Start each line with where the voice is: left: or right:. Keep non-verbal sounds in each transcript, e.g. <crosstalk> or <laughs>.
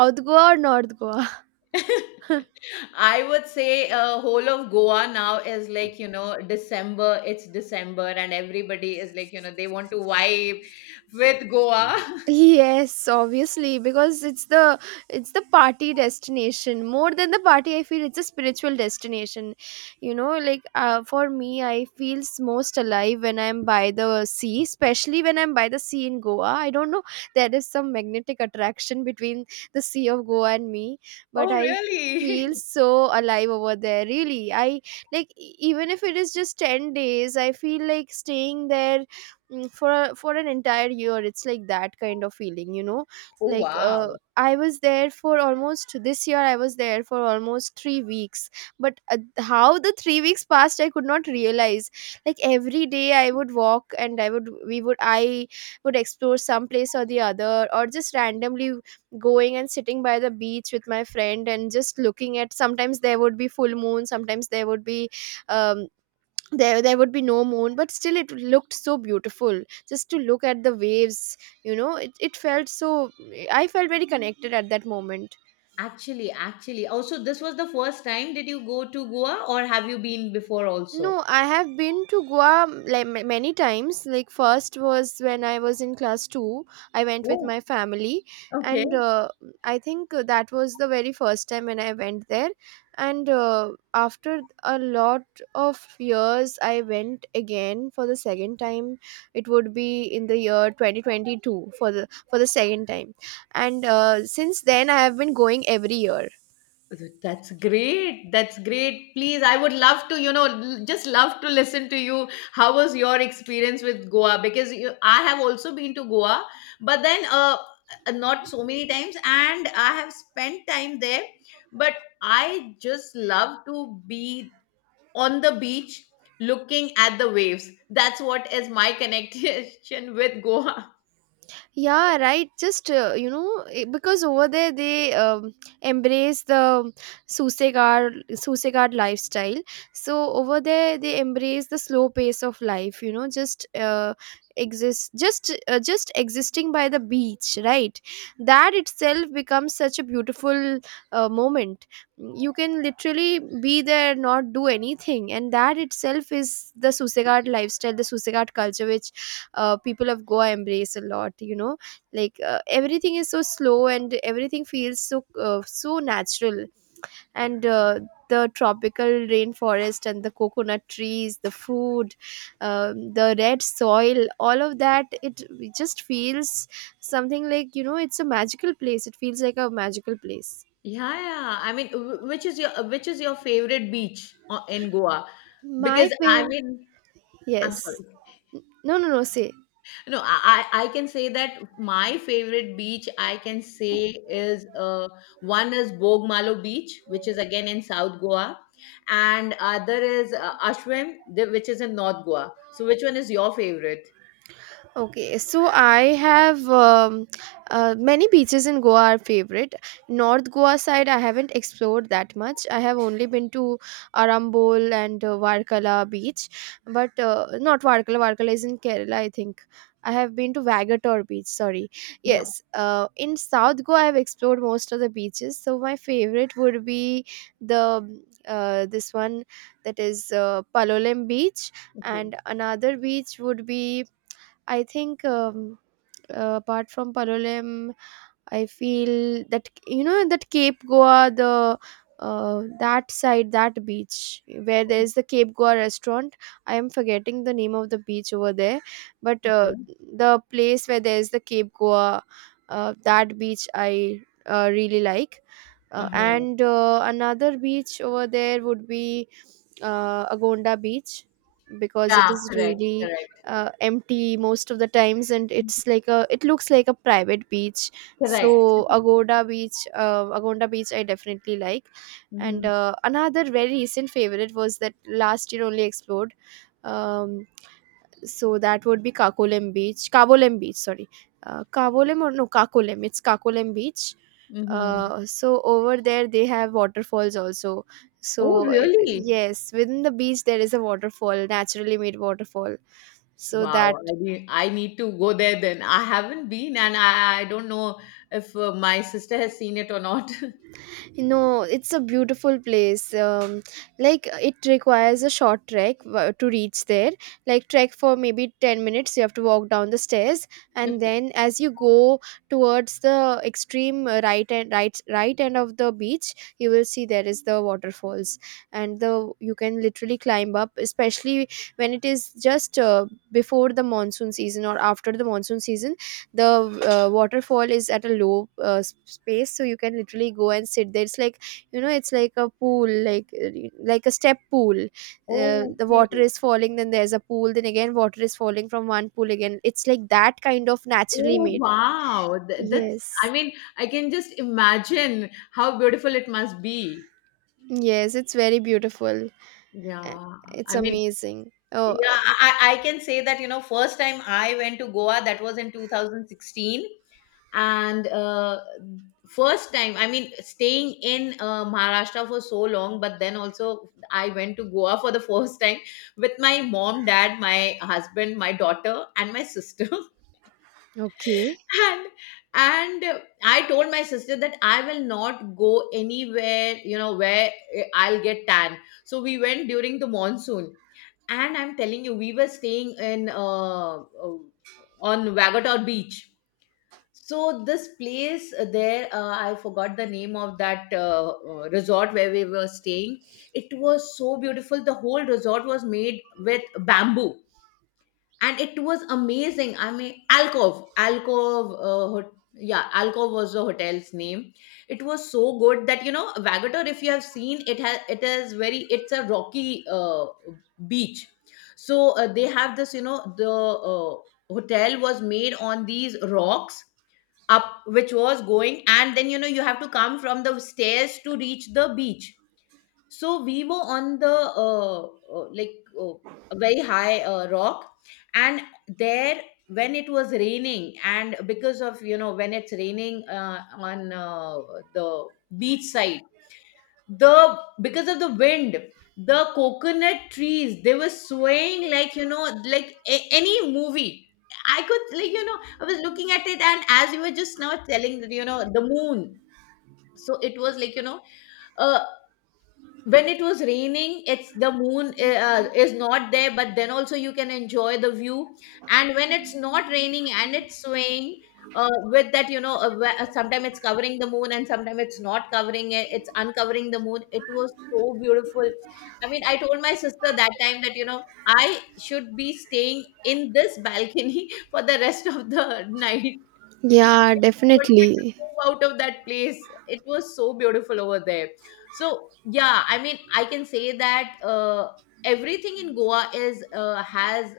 right: South Goa or North Goa? <laughs>
left: I would say whole of Goa now is like, December, it's December, and everybody is like, they want to vibe with Goa. <laughs>
right: Yes, obviously, because it's the party destination. More than the party, I feel it's a spiritual destination. You know, for me, I feel most alive when I'm by the sea, especially when I'm by the sea in Goa. I don't know, there is some magnetic attraction between the sea of Goa and me, but
left: Oh,
right: I feel
left: really?
right: so alive over there. Really, I even if it is just 10 days, I feel like staying there for for an entire year. It's like that kind of feeling you know
left: <laughs> Oh,
right: like uh,
left: wow.
right: i was there for almost this year. I was there for almost 3 weeks, but how the 3 weeks passed, I could not realize. Like every day I would walk, and I would explore some place or the other, or just randomly going and sitting by the beach with my friend and just looking at. Sometimes there would be full moon, sometimes there would be um, there would be no moon, but still it looked so beautiful just to look at the waves. You know, it felt so, I felt very connected at that moment.
left: Actually. Also, this was the first time. Did you go to Goa or have you been before also?
right: No, I have been to Goa many times. Like, first was when I was in class 2. I went with
left: Oh,
right: my family,
left: okay.
right: and I think that was the very first time when I went there, and after a lot of years, I went again for the second time. It would be in the year 2022 for the second time. And since then I have been going every year.
left: That's great. That's great. Please, I would love to, you know, just love to listen to you. How was your experience with Goa? Because you, I have also been to Goa, but then not so many times, and I have spent time there. But I just love to be on the beach looking at the waves. That's what is my connection <laughs> with Goa.
right: Yeah, right, just because over there they embrace the susegard lifestyle. So over there they embrace the slow pace of life, you know, just exist, just existing by the beach, right? That itself becomes such a beautiful moment. You can literally be there, not do anything, and that itself is the susegard lifestyle, the susegard culture, which people of Goa embrace a lot, you know. Everything is so slow and everything feels so so natural. And the tropical rainforest and the coconut trees, the food, the red soil, all of that, it just feels something. Like, you know, it's a magical place, it feels like a magical place.
left: Yeah, yeah. I mean, which is your favorite beach in Goa?
right: My
left: Because I
right: favorite.
left: mean, I'm
right: Yes.
left: sorry.
right: No, no, no, say.
left: No, I can say that my favorite beach I can say is one is Bogmalo Beach, which is again in South Goa, and other is Ashwim, which is in North Goa. So, which one is your favorite?
right: Okay, so I have, many beaches in Goa are favorite. North Goa side, I haven't explored that much. I have only been to Arambol and Varkala beach, but not Varkala. Varkala is in Kerala, I think. I have been to Vagator beach. Sorry,
left: Yeah.
right: yes. In South Goa, I have explored most of the beaches. So my favorite would be the this one, that is, Palolem beach.
left: Okay.
right: And another beach would be, I think, apart from Palolem, I feel that, you know, that Cape Goa, the that side, that beach where there is the Cape Goa restaurant. I am forgetting the name of the beach over there, but
left: Okay.
right: the place where there is the Cape Goa, that beach I really like.
left: Uh huh.
right: And another beach over there would be Agonda Beach, because it
left: Yeah.
right: is
left: Correct.
right: really
left: Correct.
right: empty most of the times, and it's like a, it looks like a private beach.
left: Correct.
right: So Agoda Beach, Agonda Beach, I definitely like. and
left: Hmm.
right: uh, another very recent favorite was, that last year only explored, um, so that would be Kakolem Beach, Kavolem Beach, sorry. Kavolem or no, Kakolem, it's Kakolem Beach.
left: Hmm.
right: So over there they have waterfalls also.
left: Oh,
right: So it,
left: really?
right: yes, within the beach there is a waterfall, naturally made waterfall. So
left: Wow,
right: that.
left: I need to go there then. I haven't been, and I don't know if my sister has seen it or not. <laughs>
right: No, it's a beautiful place. Like, it requires a short trek to reach there. Like trek for maybe 10 minutes. You have to walk down the stairs, and
left: Okay.
right: then as you go towards the extreme right and right right end of the beach, you will see there is the waterfalls. And the, you can literally climb up, especially when it is just before the monsoon season or after the monsoon season, the waterfall is at a low space, so you can literally go and sit there. It's like, you know, it's like a pool, like a step pool. The water
left: Okay.
right: is falling, then there's a pool, then again water is falling from one pool, again it's like that kind of naturally
left: Oh,
right: made.
left: wow. I
right: Yes.
left: mean, I can just imagine how beautiful it must be.
right: Yes, it's very beautiful. Uh,
left: Yeah.
right: it's
left: I mean,
right: amazing. Oh.
left: Yeah, I can say that, you know, first time I went to Goa, that was in 2016. And first time, I mean, staying in Maharashtra for so long, but then also I went to Goa for the <laughs> first time with my mom, dad, my husband, my daughter, and my sister. <laughs>
right: Okay.
left: and and I told my sister that I will not go anywhere you know where I'll get tan. So we went during the monsoon, and I'm telling you we were staying in uh, on Wagator Beach. So this place there I forgot the name of that resort where we were staying. It was so beautiful. The whole resort was made with bamboo, and it was amazing. I mean, alcove yeah, Alcove was the hotel's name. It was so good that, you know, Vagator, if you have seen it has it is very, it's a rocky beach. So they have this, you know, the uh, hotel was made on these rocks up, which was going, and then you know you have to come from the stairs to reach the beach. So we were on the like a very high rock. And there when it was raining and because of, you know, when it's raining on the beach side, the because of the wind the coconut trees they were swaying like, you know, like any movie. I could like, you know, I was looking at it, and as you were just now telling that, you know, the moon. So it was like, you know, uh, when it was raining it's the moon is not there, but then also you can enjoy the view. And when it's not raining and it's swaying with that, you know, sometimes it's covering the moon and sometimes it's not covering it, it's uncovering the moon. It was so beautiful. I mean, I told my sister that time that, you know, I should be staying in this balcony <laughs> for the rest of the <laughs> night.
right: Yeah,
left: Wanted to
right: definitely.
left: move out of that place. It was so beautiful over there. So yeah, I mean, I can say that everything in Goa is has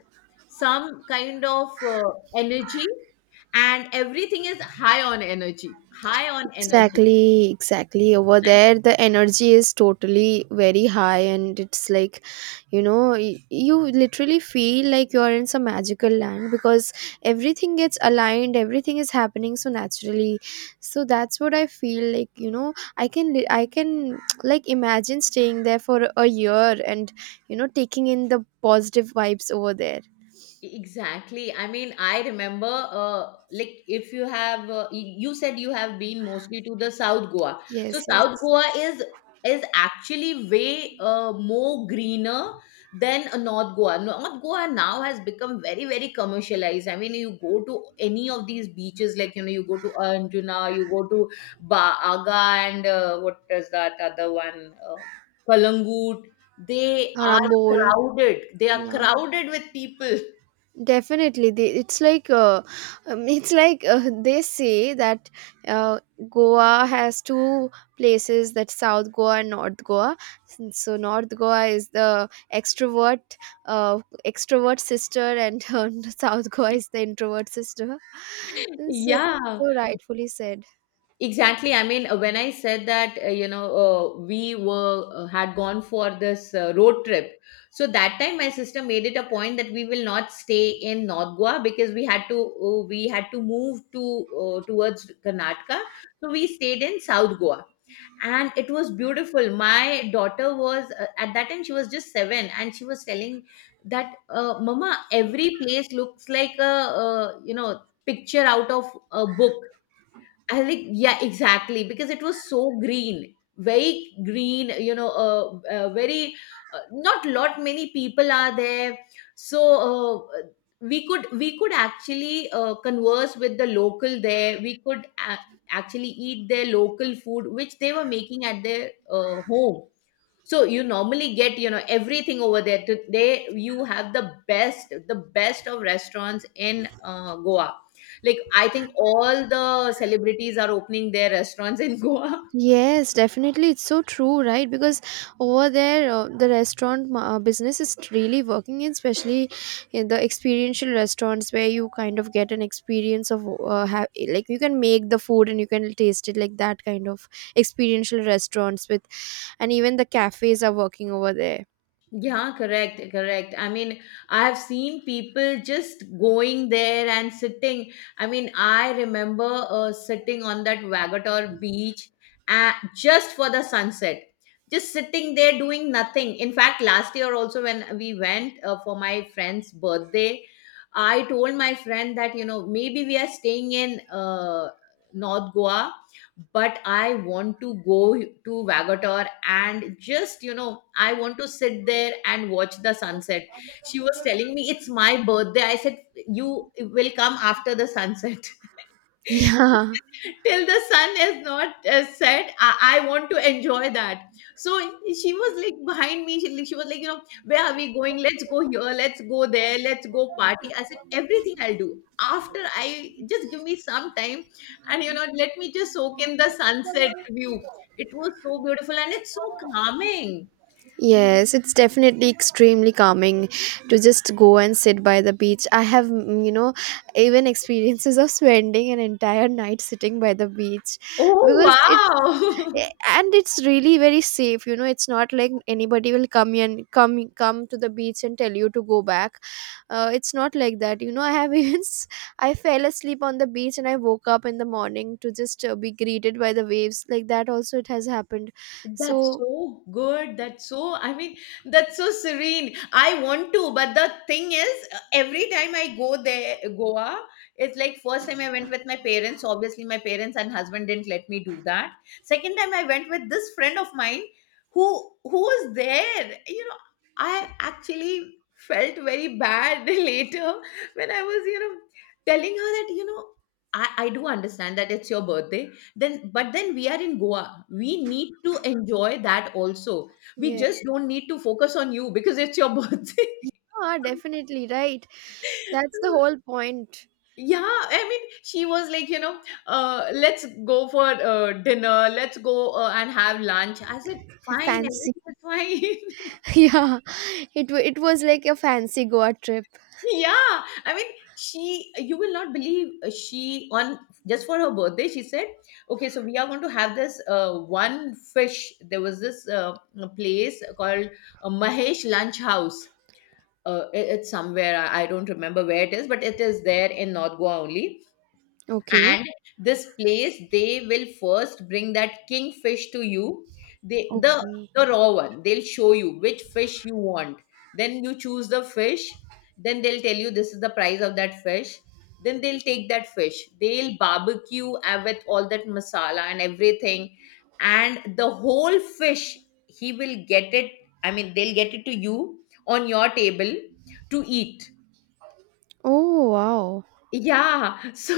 left: some kind of energy, and everything is high on energy, high on energy.
right: Exactly, exactly. Over there, the energy is totally very high, and it's like, you know, you literally feel like you're in some magical land because everything gets aligned, everything is happening so naturally. So that's what I feel like, you know, I can, I can <tsk> like imagine staying there for a year, and, you know, taking in the positive vibes over there.
left: Exactly. I mean, I remember, like, if you have, you said you have been mostly to the South Goa. So
right: Yes,
left: South
right: yes.
left: Goa is actually way more greener than North Goa. North Goa now has become very, very commercialized. I mean, you go to any of these beaches, like, you know, you go to Anjuna, you go to Ba Aga, and what is that other one? Kalangut. They are
right: Arambol.
left: crowded. They are
right: Yeah.
left: crowded with people.
right: Definitely they, it's like, <laughs> it's like, they say that uh, Goa has two places, that South Goa and North Goa. So North Goa is the extrovert, uh, extrovert sister, and <laughs> South Goa is the introvert sister. <laughs> So,
left: Yeah,
right: so rightfully said.
left: exactly. I mean, when I said that, you know, we were had gone for this road trip. So that time, my sister made it a point that we will not stay in North Goa because we had to move to towards Karnataka. So we stayed in South Goa, and it was beautiful. My daughter was at that time she was just seven, and she was telling that, "Mama, every place looks like a you know picture out of a book." I think yeah, exactly, because it was so green, very green. You know, very not lot many people are there, so uh, we could actually converse with the local there. We could actually eat their local food, which they were making at their home. So you normally get, you know, everything over there today. You have the best of restaurants in Goa. Like I think all the celebrities are opening their restaurants in <laughs> Goa.
right: Yes, definitely. It's so true, right? Because over there, the restaurant business is really working in, especially in the experiential restaurants where you kind of get an experience of like, you can make the food and you can taste it, like that kind of experiential restaurants with, and even the cafes are working over there.
left: Yeah, correct, correct. I mean, I've seen people just going there and sitting. I mean, I remember sitting on that Vagator Beach just for the sunset, just sitting there doing nothing. In fact, last year also, when we went for my friend's birthday, I told my friend that, you know, maybe we are staying in North Goa but I want to go to Vagator and just, you know, I want to sit there and watch the sunset. She was telling me, It's my birthday. I said, You will come after the sunset.
right: <laughs> Yeah.
left: <laughs> Till the sun is not set, I want to enjoy that. So she was like behind me, she, like, she was like, you know, where are we going, let's go here, let's go there, let's go party. I said everything I'll do after, I just give me some time, and you know, let me just soak in the sunset view. It was so beautiful and it's so calming.
right: Yes, it's definitely extremely calming to just go and sit by the beach. I have, mm, you know, even <laughs> experiences of spending an entire night sitting by the beach,
left: Oh
right: because it's, eh,
left: wow. <laughs>
right: and it's really very safe. You know, it's not like anybody will come and come to the beach and tell you to go back. It's not like that. You know, I have <laughs> I fell asleep on the beach and I woke up in the morning to just be greeted by the waves, like that. Also, it has happened.
left: That's
right: So.
left: so good. I mean, that's so serene. I want to, but the thing is, every time I go there, Goa, it's like first time I went with my parents. Obviously, my parents and husband didn't let me do that. Second time I went with this friend of mine who was there. You know, I actually felt very bad <laughs> later when I was, you know, telling her that, you know, I do understand that it's your birthday, then but then we are in Goa, we need to enjoy that also. We
right: Yeah.
left: just don't need to focus on you because it's your birthday.
right: Yeah, definitely, right. That's the
left: <laughs>
right: whole point.
left: Yeah, I mean she was like, you know, let's go for dinner, let's go and have lunch. I said fine,
right: Fancy. <laughs>
left: everything is fine.
right: Yeah. It it was like a fancy Goa trip.
left: Yeah, I mean, you will not believe she on just for her birthday, she said, okay, so we are going to have this one fish. There was this place called Mahesh Lunch House. It's somewhere, I don't remember where it is, but it is there in North Goa only.
right: Okay.
left: And this place, they will first bring that kingfish to you. they the
right: Okay.
left: the raw one, they'll show you which fish you want. Then you choose the fish, then they'll tell you this is the price of that fish. Then they'll take that fish, they'll barbecue with all that masala and everything, and the whole fish he will get it, I mean they'll get it to you on your table to eat.
right: Oh, wow.
left: Yeah. <laughs> So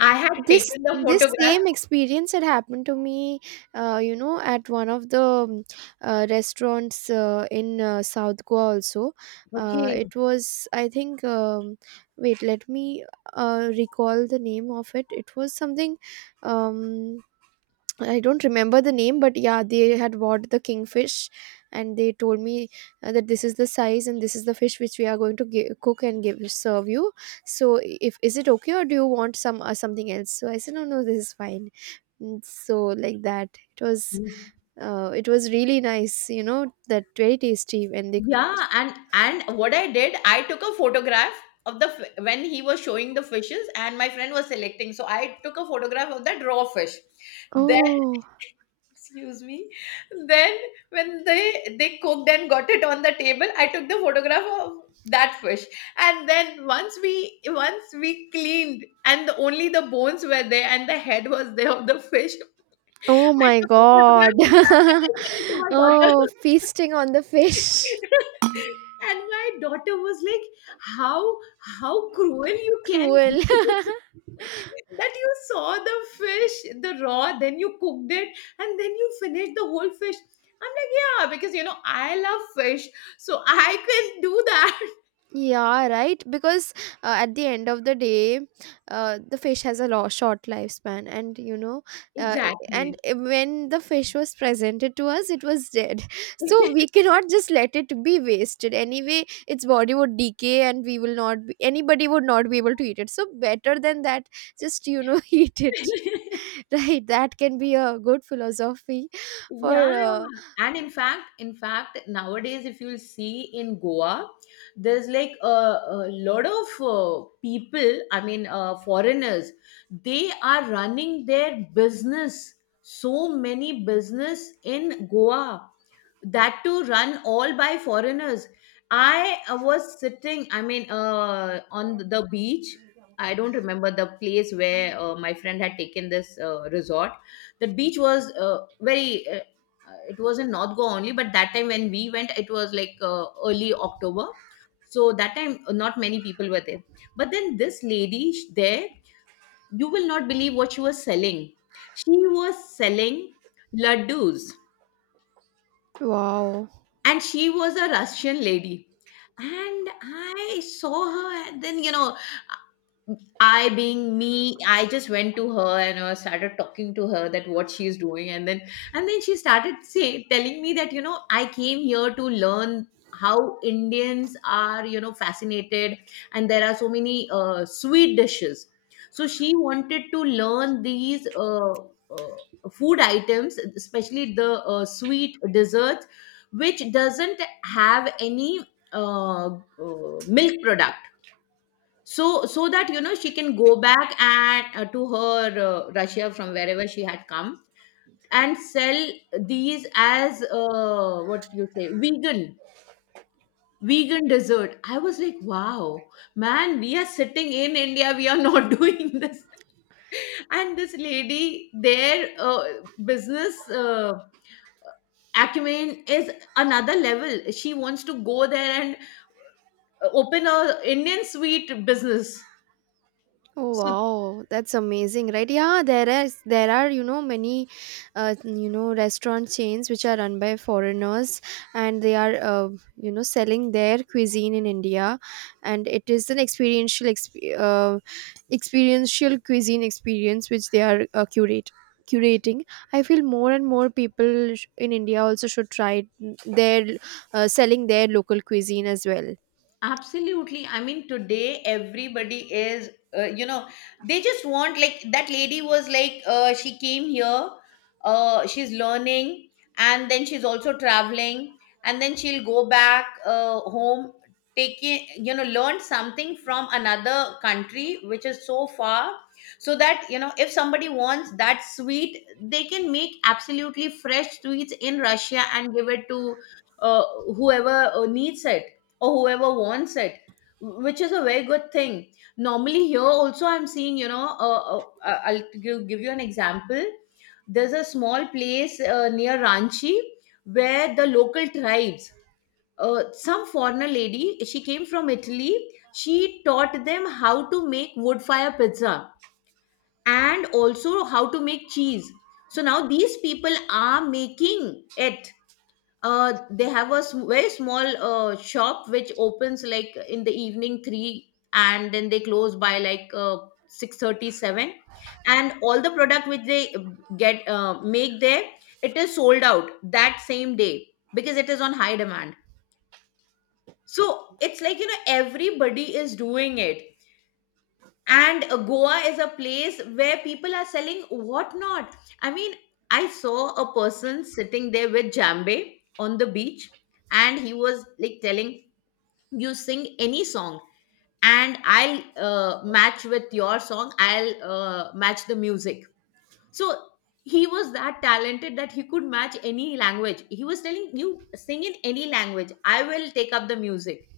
left: I had
right: This
left: taken the
right: this
left: photograph.
right: same experience had happened to me, you know, at one of the restaurants in South Goa also.
left: Okay.
right: It was, I think, wait, let me recall the name of it. It was something. Um, I don't remember the name, but yeah, they had bought the kingfish, and they told me that this is the size and this is the fish which we are going to cook and give serve you. So, if is it okay, or do you want some something else? So I said, no, no, this is fine. And so like that, it was,
left: Yeah,
right: it was really nice, you know, that, very tasty when they cook.
left: Yeah, and what I did, I took a photograph of when he was showing the fishes, and my friend was selecting. So I took a photograph of that raw fish. Then,
right: Oh,
left: excuse me, then when they cooked and got it on the table, I took the photograph of that fish. And then once we cleaned, and the, only the bones were there, and the head was there of the fish. <laughs>
right: oh
left: I
right: my
left: took a
right: God!
left: photograph of that and
right: <laughs>
left: I sent it to my
right: Oh,
left: daughter.
right: feasting on the fish.
left: <laughs> And my daughter was like, how how cruel
right: <laughs>
left: you can
right: Cruel.
left: be,
right: <laughs>
left: <laughs> that you saw the fish the raw, then you cooked it and then you finished the whole fish. I'm like, yeah, because you know I love fish, so I can do that.
right: Yeah, right. Because at the end of the day, the fish has a short lifespan, and you know,
left: <laughs> Exactly.
right: when the fish was presented to us, it was dead. <laughs> So we cannot just let it be wasted. Anyway, its body would decay, and we will not be, anybody would not be able to eat it. So better than that, just you know, <laughs> eat it. Right? That can be a good philosophy for.
left: Yeah.
right: Uh,
left: And in fact, nowadays, if you'll see in Goa, there's like a lot of people, I mean, foreigners, they are running their business, so many business in Goa that to run all by foreigners. I was sitting, I mean, on the beach. I don't remember the place where my friend had taken this resort. The beach was very It was in North Goa only, but that time when we went, it was like early October. So that time, not many people were there. But then this lady there, you will not believe what she was selling. She was selling laddus,
right: wow.
left: and she was a Russian lady. And I saw her, and then you know, I being me, I just went to her and I started talking to her that what she's doing, and then she started say telling me that you know I came here to learn how Indians are you know fascinated, and there are so many sweet dishes. So she wanted to learn these food items, especially the sweet desserts, which doesn't have any milk product, so that you know she can go back and to her Russia from wherever she had come and sell these as what you say, vegan, dessert. I was like, wow, man, we are sitting in India, we are not <laughs> doing this. And this lady, their business acumen is another level. She wants to go there and open a Indian sweet business.
right: Oh
left: So.
right: wow, that's amazing, right? Yeah, there is, there are, you know, many you know restaurant chains which are run by foreigners, and they are you know selling their cuisine in India, and it is an experiential experiential cuisine experience which they are curate curating. I feel more and more people in India also should try their selling their local cuisine as well.
left: Absolutely. I mean, today everybody is, you know, they just want, like, that lady was like, she came here, she's learning, and then she's also traveling, and then she'll go back home, taking, you know, learn something from another country, which is so far, so that, you know, if somebody wants that sweet, they can make absolutely fresh sweets in Russia and give it to uh, whoever needs it or whoever wants it, which is a very good thing. Normally here also I'm seeing, you know, I'll give you an example. There's a small place near Ranchi where the local tribes, some foreigner lady, she came from Italy, she taught them how to make wood fire pizza and also how to make cheese. So now these people are making it. They have a very small shop which opens like in the evening 3, and then they close by like 6:37, and all the product which they get make there, it is sold out that same day because it is on high demand. So it's like, you know, everybody is doing it. And Goa is a place where people are selling whatnot. I mean, I saw a person sitting there with jambe on the beach, and he was like telling, you sing any song and I'll match with your song, I'll match the music. So he was that talented that he could match any language. He was telling, you sing in any language, I will take up the music.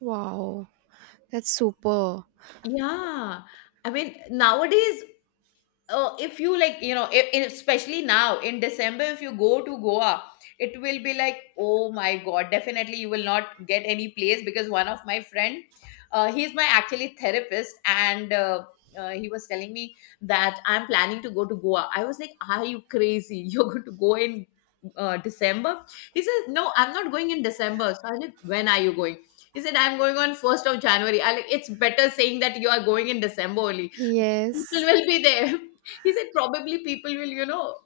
right: Wow, that's super.
left: Yeah, I mean, nowadays, if you like, you know, especially now in December, if you go to Goa, it will be like, oh my god, definitely you will not get any place, because one of my friend, he's my actually therapist, and he was telling me that, I'm planning to go to Goa. I was like, are you crazy? <laughs> You're going to go in December? He says, no, I'm not going in December. So I was like, when are you going? He said, I'm going on 1st of January. I like, it's better saying that you are going in December only.
right: Yes.
left: People will be there. <laughs> He said, probably people will, you know,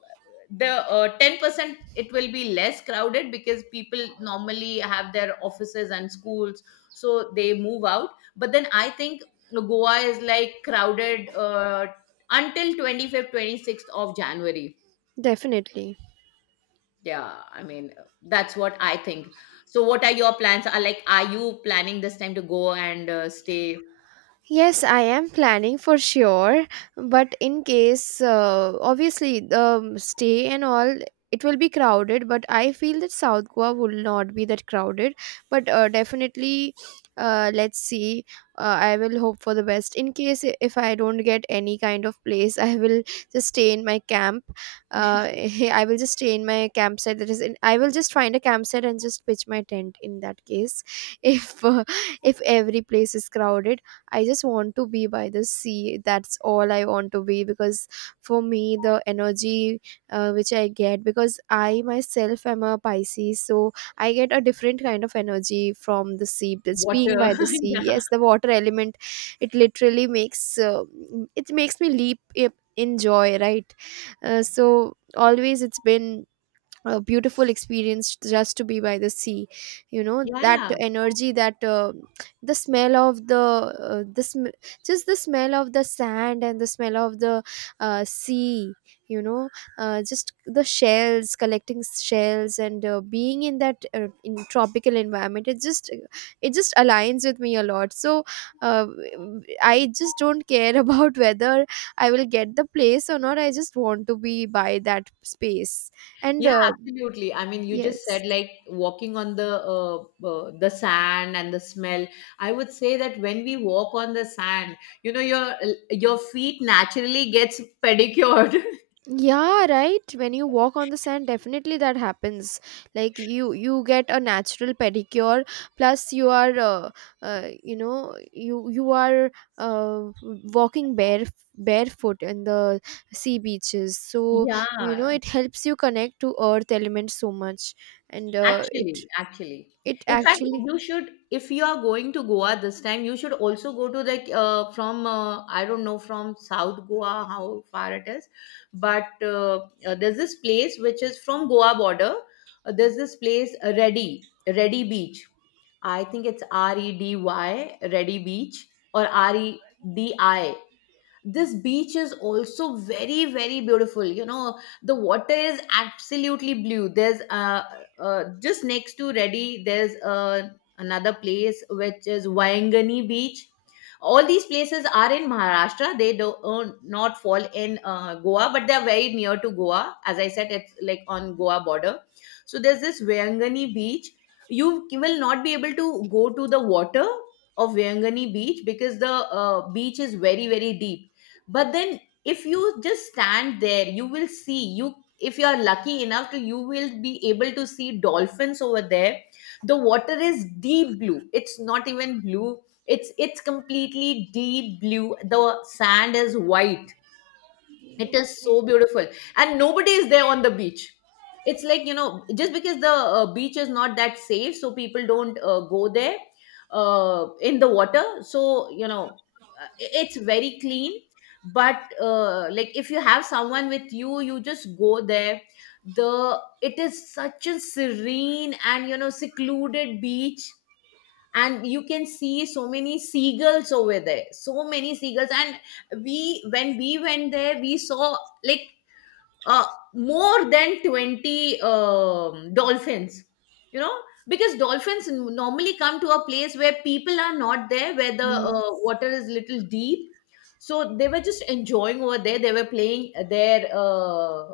left: the 10% it will be less crowded because people normally have their offices and schools, so they move out. But then I think Goa is like crowded until 25th, 26th of January.
right: Definitely.
left: Yeah, I mean, that's what I think. So what are your plans? Are like, are you planning this time to go and stay?
right: Yes, I am planning for sure, but in case, obviously, the stay and all, it will be crowded. But I feel that South Goa will not be that crowded. But definitely, let's see. I will hope for the best. In case if I don't get any kind of place, I will just stay in my camp. Uh, <laughs> I will just stay in my campsite. That is, in, I will just find a campsite and just pitch my tent. In that case, <laughs> if uh, if every place is crowded, I just want to be by the sea. That's all I want to be, because for me, the energy which I get, because I myself am a Pisces, so I get a different kind of energy from the sea. It's
left: What
right: being by the
left: <laughs>
right: sea.
left: yeah.
right: Yes, the water element, it literally makes it makes me leap in joy, right? So always it's been a beautiful experience just to be by the sea. You know
left: Yeah.
right: that
left: Yeah.
right: energy that the smell of uh, the sm- just the smell of the sand and the smell of the sea, you know. Just The shells, collecting shells, and being in that in tropical environment, it just aligns with me a lot. So uh, I just don't care <laughs> about whether I will get the place or not. I just want to be by that space. And
left: Yeah, absolutely. I mean, you just
right: Yes.
left: said like walking on the sand and the smell. I would say that when we walk on the sand, you know, your feet naturally gets pedicured. <laughs>
right: Yeah, right. When you walk on the sand, definitely that happens. Like you get a natural pedicure. Plus, you are, you are uh, walking barefoot in the sea beaches. So you know,
left: Yeah.
right: it helps you connect to earth element so much, and uh,
left: Actually,
right: it
left: actually.
right: it
left: In fact,
right: actually.
left: you should, if you are going to Goa this time, you should also go to like from I don't know from South Goa how far it is, but there's this place which is from Goa border. There's this place, Reddy Beach. I think it's REDY Reddy Beach, or REDI. This beach is also very very beautiful. You know, the water is absolutely blue. There's just next to Reddy, there's another place which is Waingani Beach. All these places are in Maharashtra. They do not fall in Goa, but they are very near to Goa. As I said, it's like on Goa border. So there's this Waingani Beach. You will not be able to go to the water of Waingani Beach because the beach is very very deep. But then if you just stand there, you will see you, if you are lucky enough to, you will be able to see dolphins over there. The water is deep blue. It's not even blue, it's completely deep blue. The sand is white. It is so beautiful, and nobody is there on the beach. It's like, you know, just because the beach is not that safe, so people don't go there in the water. So you know, it's very clean. But like, if you have someone with you, you just go there. The It is such a serene and, you know, secluded beach. And you can see so many seagulls over there. So many seagulls. And we when we went there, we saw like uh, more than 20, dolphins, you know, because dolphins normally come to a place where people are not there, where the
right: Yes.
left: water is little deep. So they were just enjoying over there. They were playing their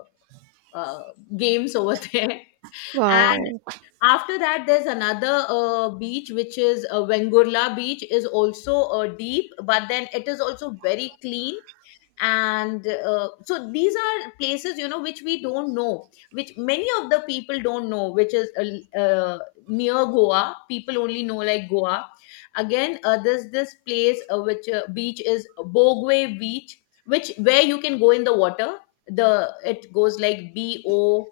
left: uh, games over there. <laughs>
right: Wow.
left: After that, there's another beach, which is Vengurla Beach, is also deep, but then it is also very clean. And so these are places, you know, which we don't know, which many of the people don't know, which is near Goa. People only know like Goa. Again, there's this place, which beach is Bogwe Beach, which where you can go in the water. The It goes like B O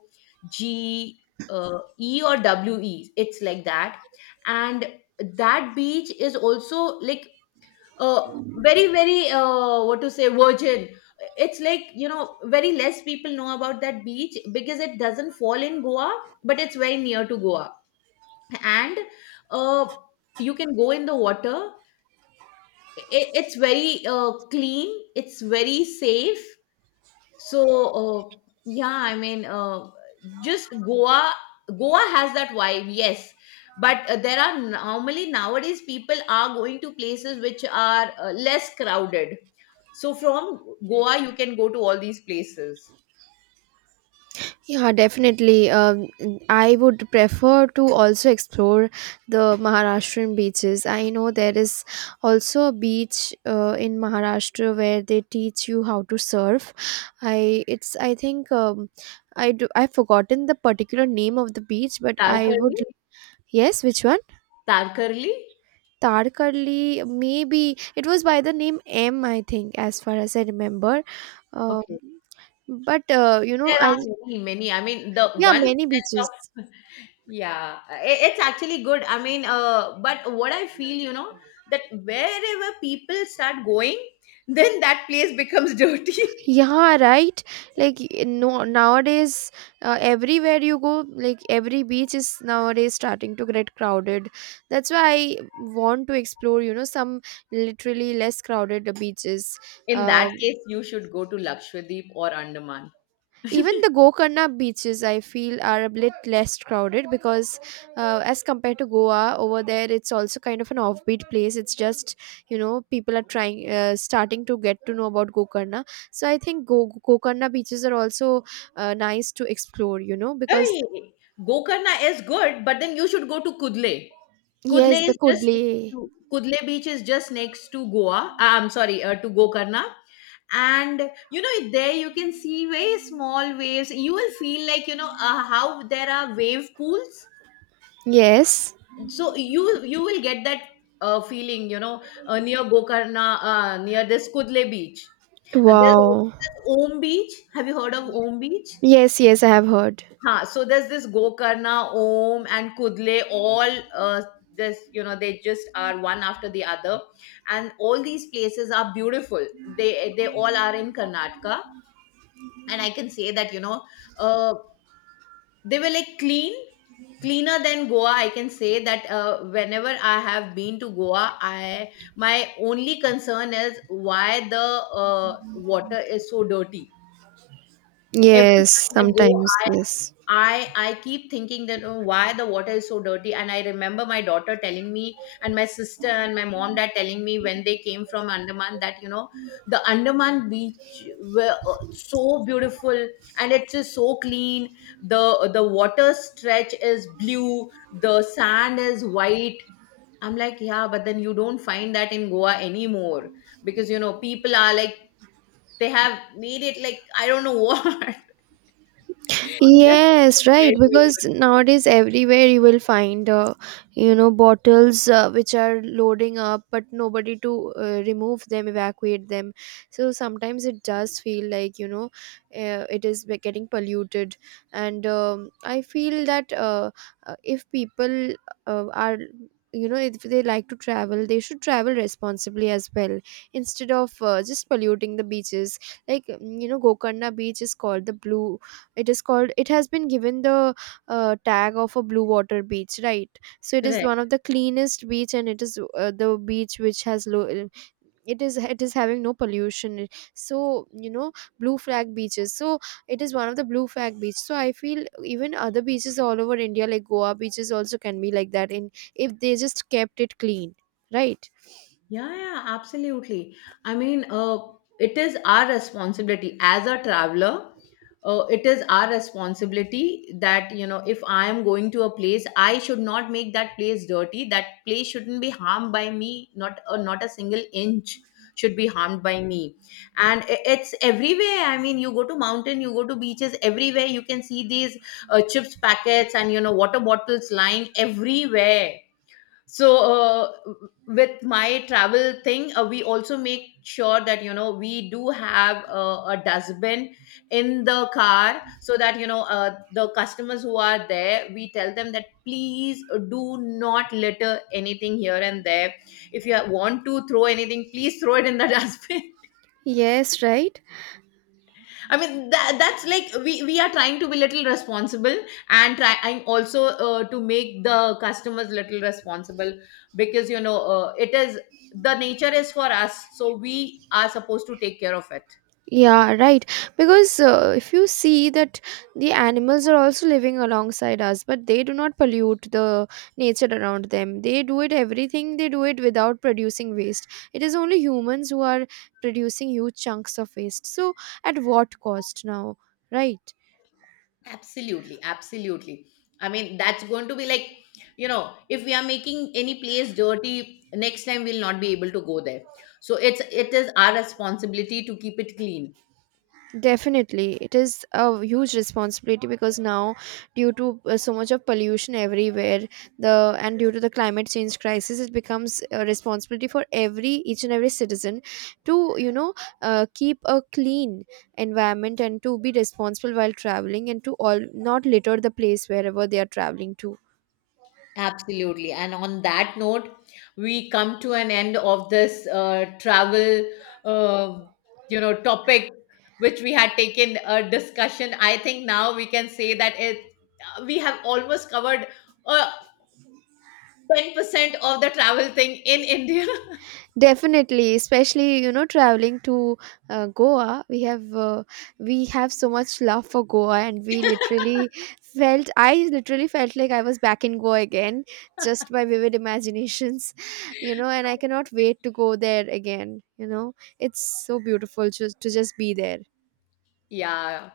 left: G, E, or W E. It's like that. And that beach is also like uh, very very what to say, virgin. It's like, you know, very less people know about that beach because it doesn't fall in Goa, but it's very near to Goa. And uh, you can go in the water. I It's very clean. It's very safe. So, yeah, I mean, just Goa has that vibe, yes. But there are normally nowadays people are going to places which are less crowded. So from Goa, you can go to all these places.
right: Yeah, definitely. I would prefer to also explore the Maharashtrian beaches. I know there is also a beach in Maharashtra where they teach you how to surf. I think I've forgotten the particular name of the beach, but I
left: Tarkarli?
right: would. Yes, which one?
left: Tarkarli?
right: Tarkarli, maybe it was by the name M, I think, as far as I remember. Um,
left: Okay.
right: but you know,
left: There
right: I,
left: are many, many. I mean, the
right: yeah,
left: one
right: many
left: stretch.
right: beaches.
left: Yeah, it's actually good. I mean, but what I feel, you know, that wherever people start going, <laughs> then that place becomes <laughs> dirty.
right: Yeah, right. like y- no Nowadays everywhere you go, like every beach is nowadays starting to get crowded. That's why I want to explore, you know, some literally less crowded beaches.
left: In that
right: Um
left: case, you should go to Lakshadweep or Andaman.
right: Even the Gokarna beaches I feel are a bit less crowded, because as compared to Goa, over there it's also kind of an offbeat place. It's just, you know, people are trying starting to get to know about Gokarna. So I think Gokarna beaches are also nice to explore, you know, because
left: Hey, Gokarna is good, but then you should go to Kudle. Kudle
right: yes, the
left: is just
right: Kudli.
left: next to Kudle Beach is just next to Goa. I'm sorry, to Gokarna. And you know, there you can see very small waves. You will feel like, you know, how there are wave pools.
right: Yes.
left: So you will get that feeling, you know, near Gokarna, near this Kudle Beach. There's
right: Wow.
left: also this Om Beach. Have you heard of Om Beach?
right: Yes, yes, I have heard.
left: Huh, so there's this Gokarna, Om, and Kudle, all this you know, they just are one after the other. And all these places are beautiful. They all are in Karnataka. And I can say that, you know, uh, they were like clean, cleaner than Goa. I can say that. Whenever I have been to Goa, I my only concern is why the water is so dirty. Every
right: Yes,
left: time I go,
right: sometimes, yes.
left: I keep thinking that, oh, why the water is so dirty? And I remember my daughter telling me, and my sister and my mom, dad telling me, when they came from Andaman, that, you know, the Andaman beach were so beautiful, and it's just so clean. The water stretch is blue. The sand is white. I'm like, yeah, but then you don't find that in Goa anymore, because, you know, people are like, they have made it like, I don't know, <laughs> what. That's
right: Yes, right.
left: compared with.
right: Because nowadays everywhere you will find, you know, bottles which are loading up, but nobody to remove them, evacuate them. So sometimes it does feel like, you know, getting polluted, and I feel that if people are, you know, if they like to travel, they should travel responsibly as well, instead of just polluting the beaches. Like, you know, Gokarna beach is called the blue. It is called It has been given the tag of a blue water beach, right? So it is
left: Correct.
right: one of the cleanest beach, and it is the beach which has low. It is having no pollution. So, you know, blue flag beaches. So it is one of the blue flag beach. So I feel even other beaches all over India, like Goa beaches, also can be like that, in if they just kept it clean, right.
left: Yeah, yeah, absolutely. I mean, it is our responsibility as a traveler. It is our responsibility that, you know, if I am going to a place, I should not make that place dirty. That place shouldn't be harmed by me. Not a single inch should be harmed by me. And it's everywhere. I mean, you go to mountain, you go to beaches, everywhere you can see these chips packets and, you know, water bottles lying everywhere. So with my travel thing, we also make sure that, you know, we do have a dustbin in the car, so that, you know, the customers who are there, we tell them that please do not litter anything here and there. If you want to throw anything, please throw it in the <laughs> dustbin.
right: Yes, right.
left: I mean, that's like we are trying to be little responsible, and trying also to make the customers little responsible, because, you know, it is the nature is for us, so we are supposed to take care of it.
right: Yeah, right. Because if you see that the animals are also living alongside us, but they do not pollute the nature around them. They do it everything, they do it without producing waste. It is only humans who are producing huge chunks of waste. So, at what cost now? Right?
left: Absolutely, absolutely. I mean, that's going to be like, you know, if we are making any place dirty, next time we'll not be able to go there. So it is our responsibility to keep it clean.
right: Definitely, it is a huge responsibility because now, due to so much of pollution everywhere, the and due to the climate change crisis, it becomes a responsibility for every each and every citizen to, you know, keep a clean environment and to be responsible while traveling and to all not litter the place wherever they are traveling to.
left: Absolutely. And on that note, we come to an end of this travel, uh, you know, topic which we had taken a discussion. I think now we can say that it we have almost covered uh, 10% of the travel thing in India.
right: Definitely, especially you know, traveling to Goa, we have so much love for Goa, and we literally felt I literally felt like I was back in Goa again, just by vivid imaginations, <laughs> you know. And
left: <laughs>
right: I cannot wait to go there again. You know, it's so beautiful just to just be there.
left: Yeah.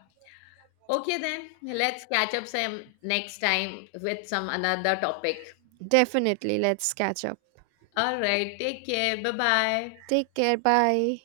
left: Okay then. Let's catch up some next time with some another topic.
right: Definitely, let's catch up.
left: All right. Take care. Bye-bye.
right: Take care. Bye.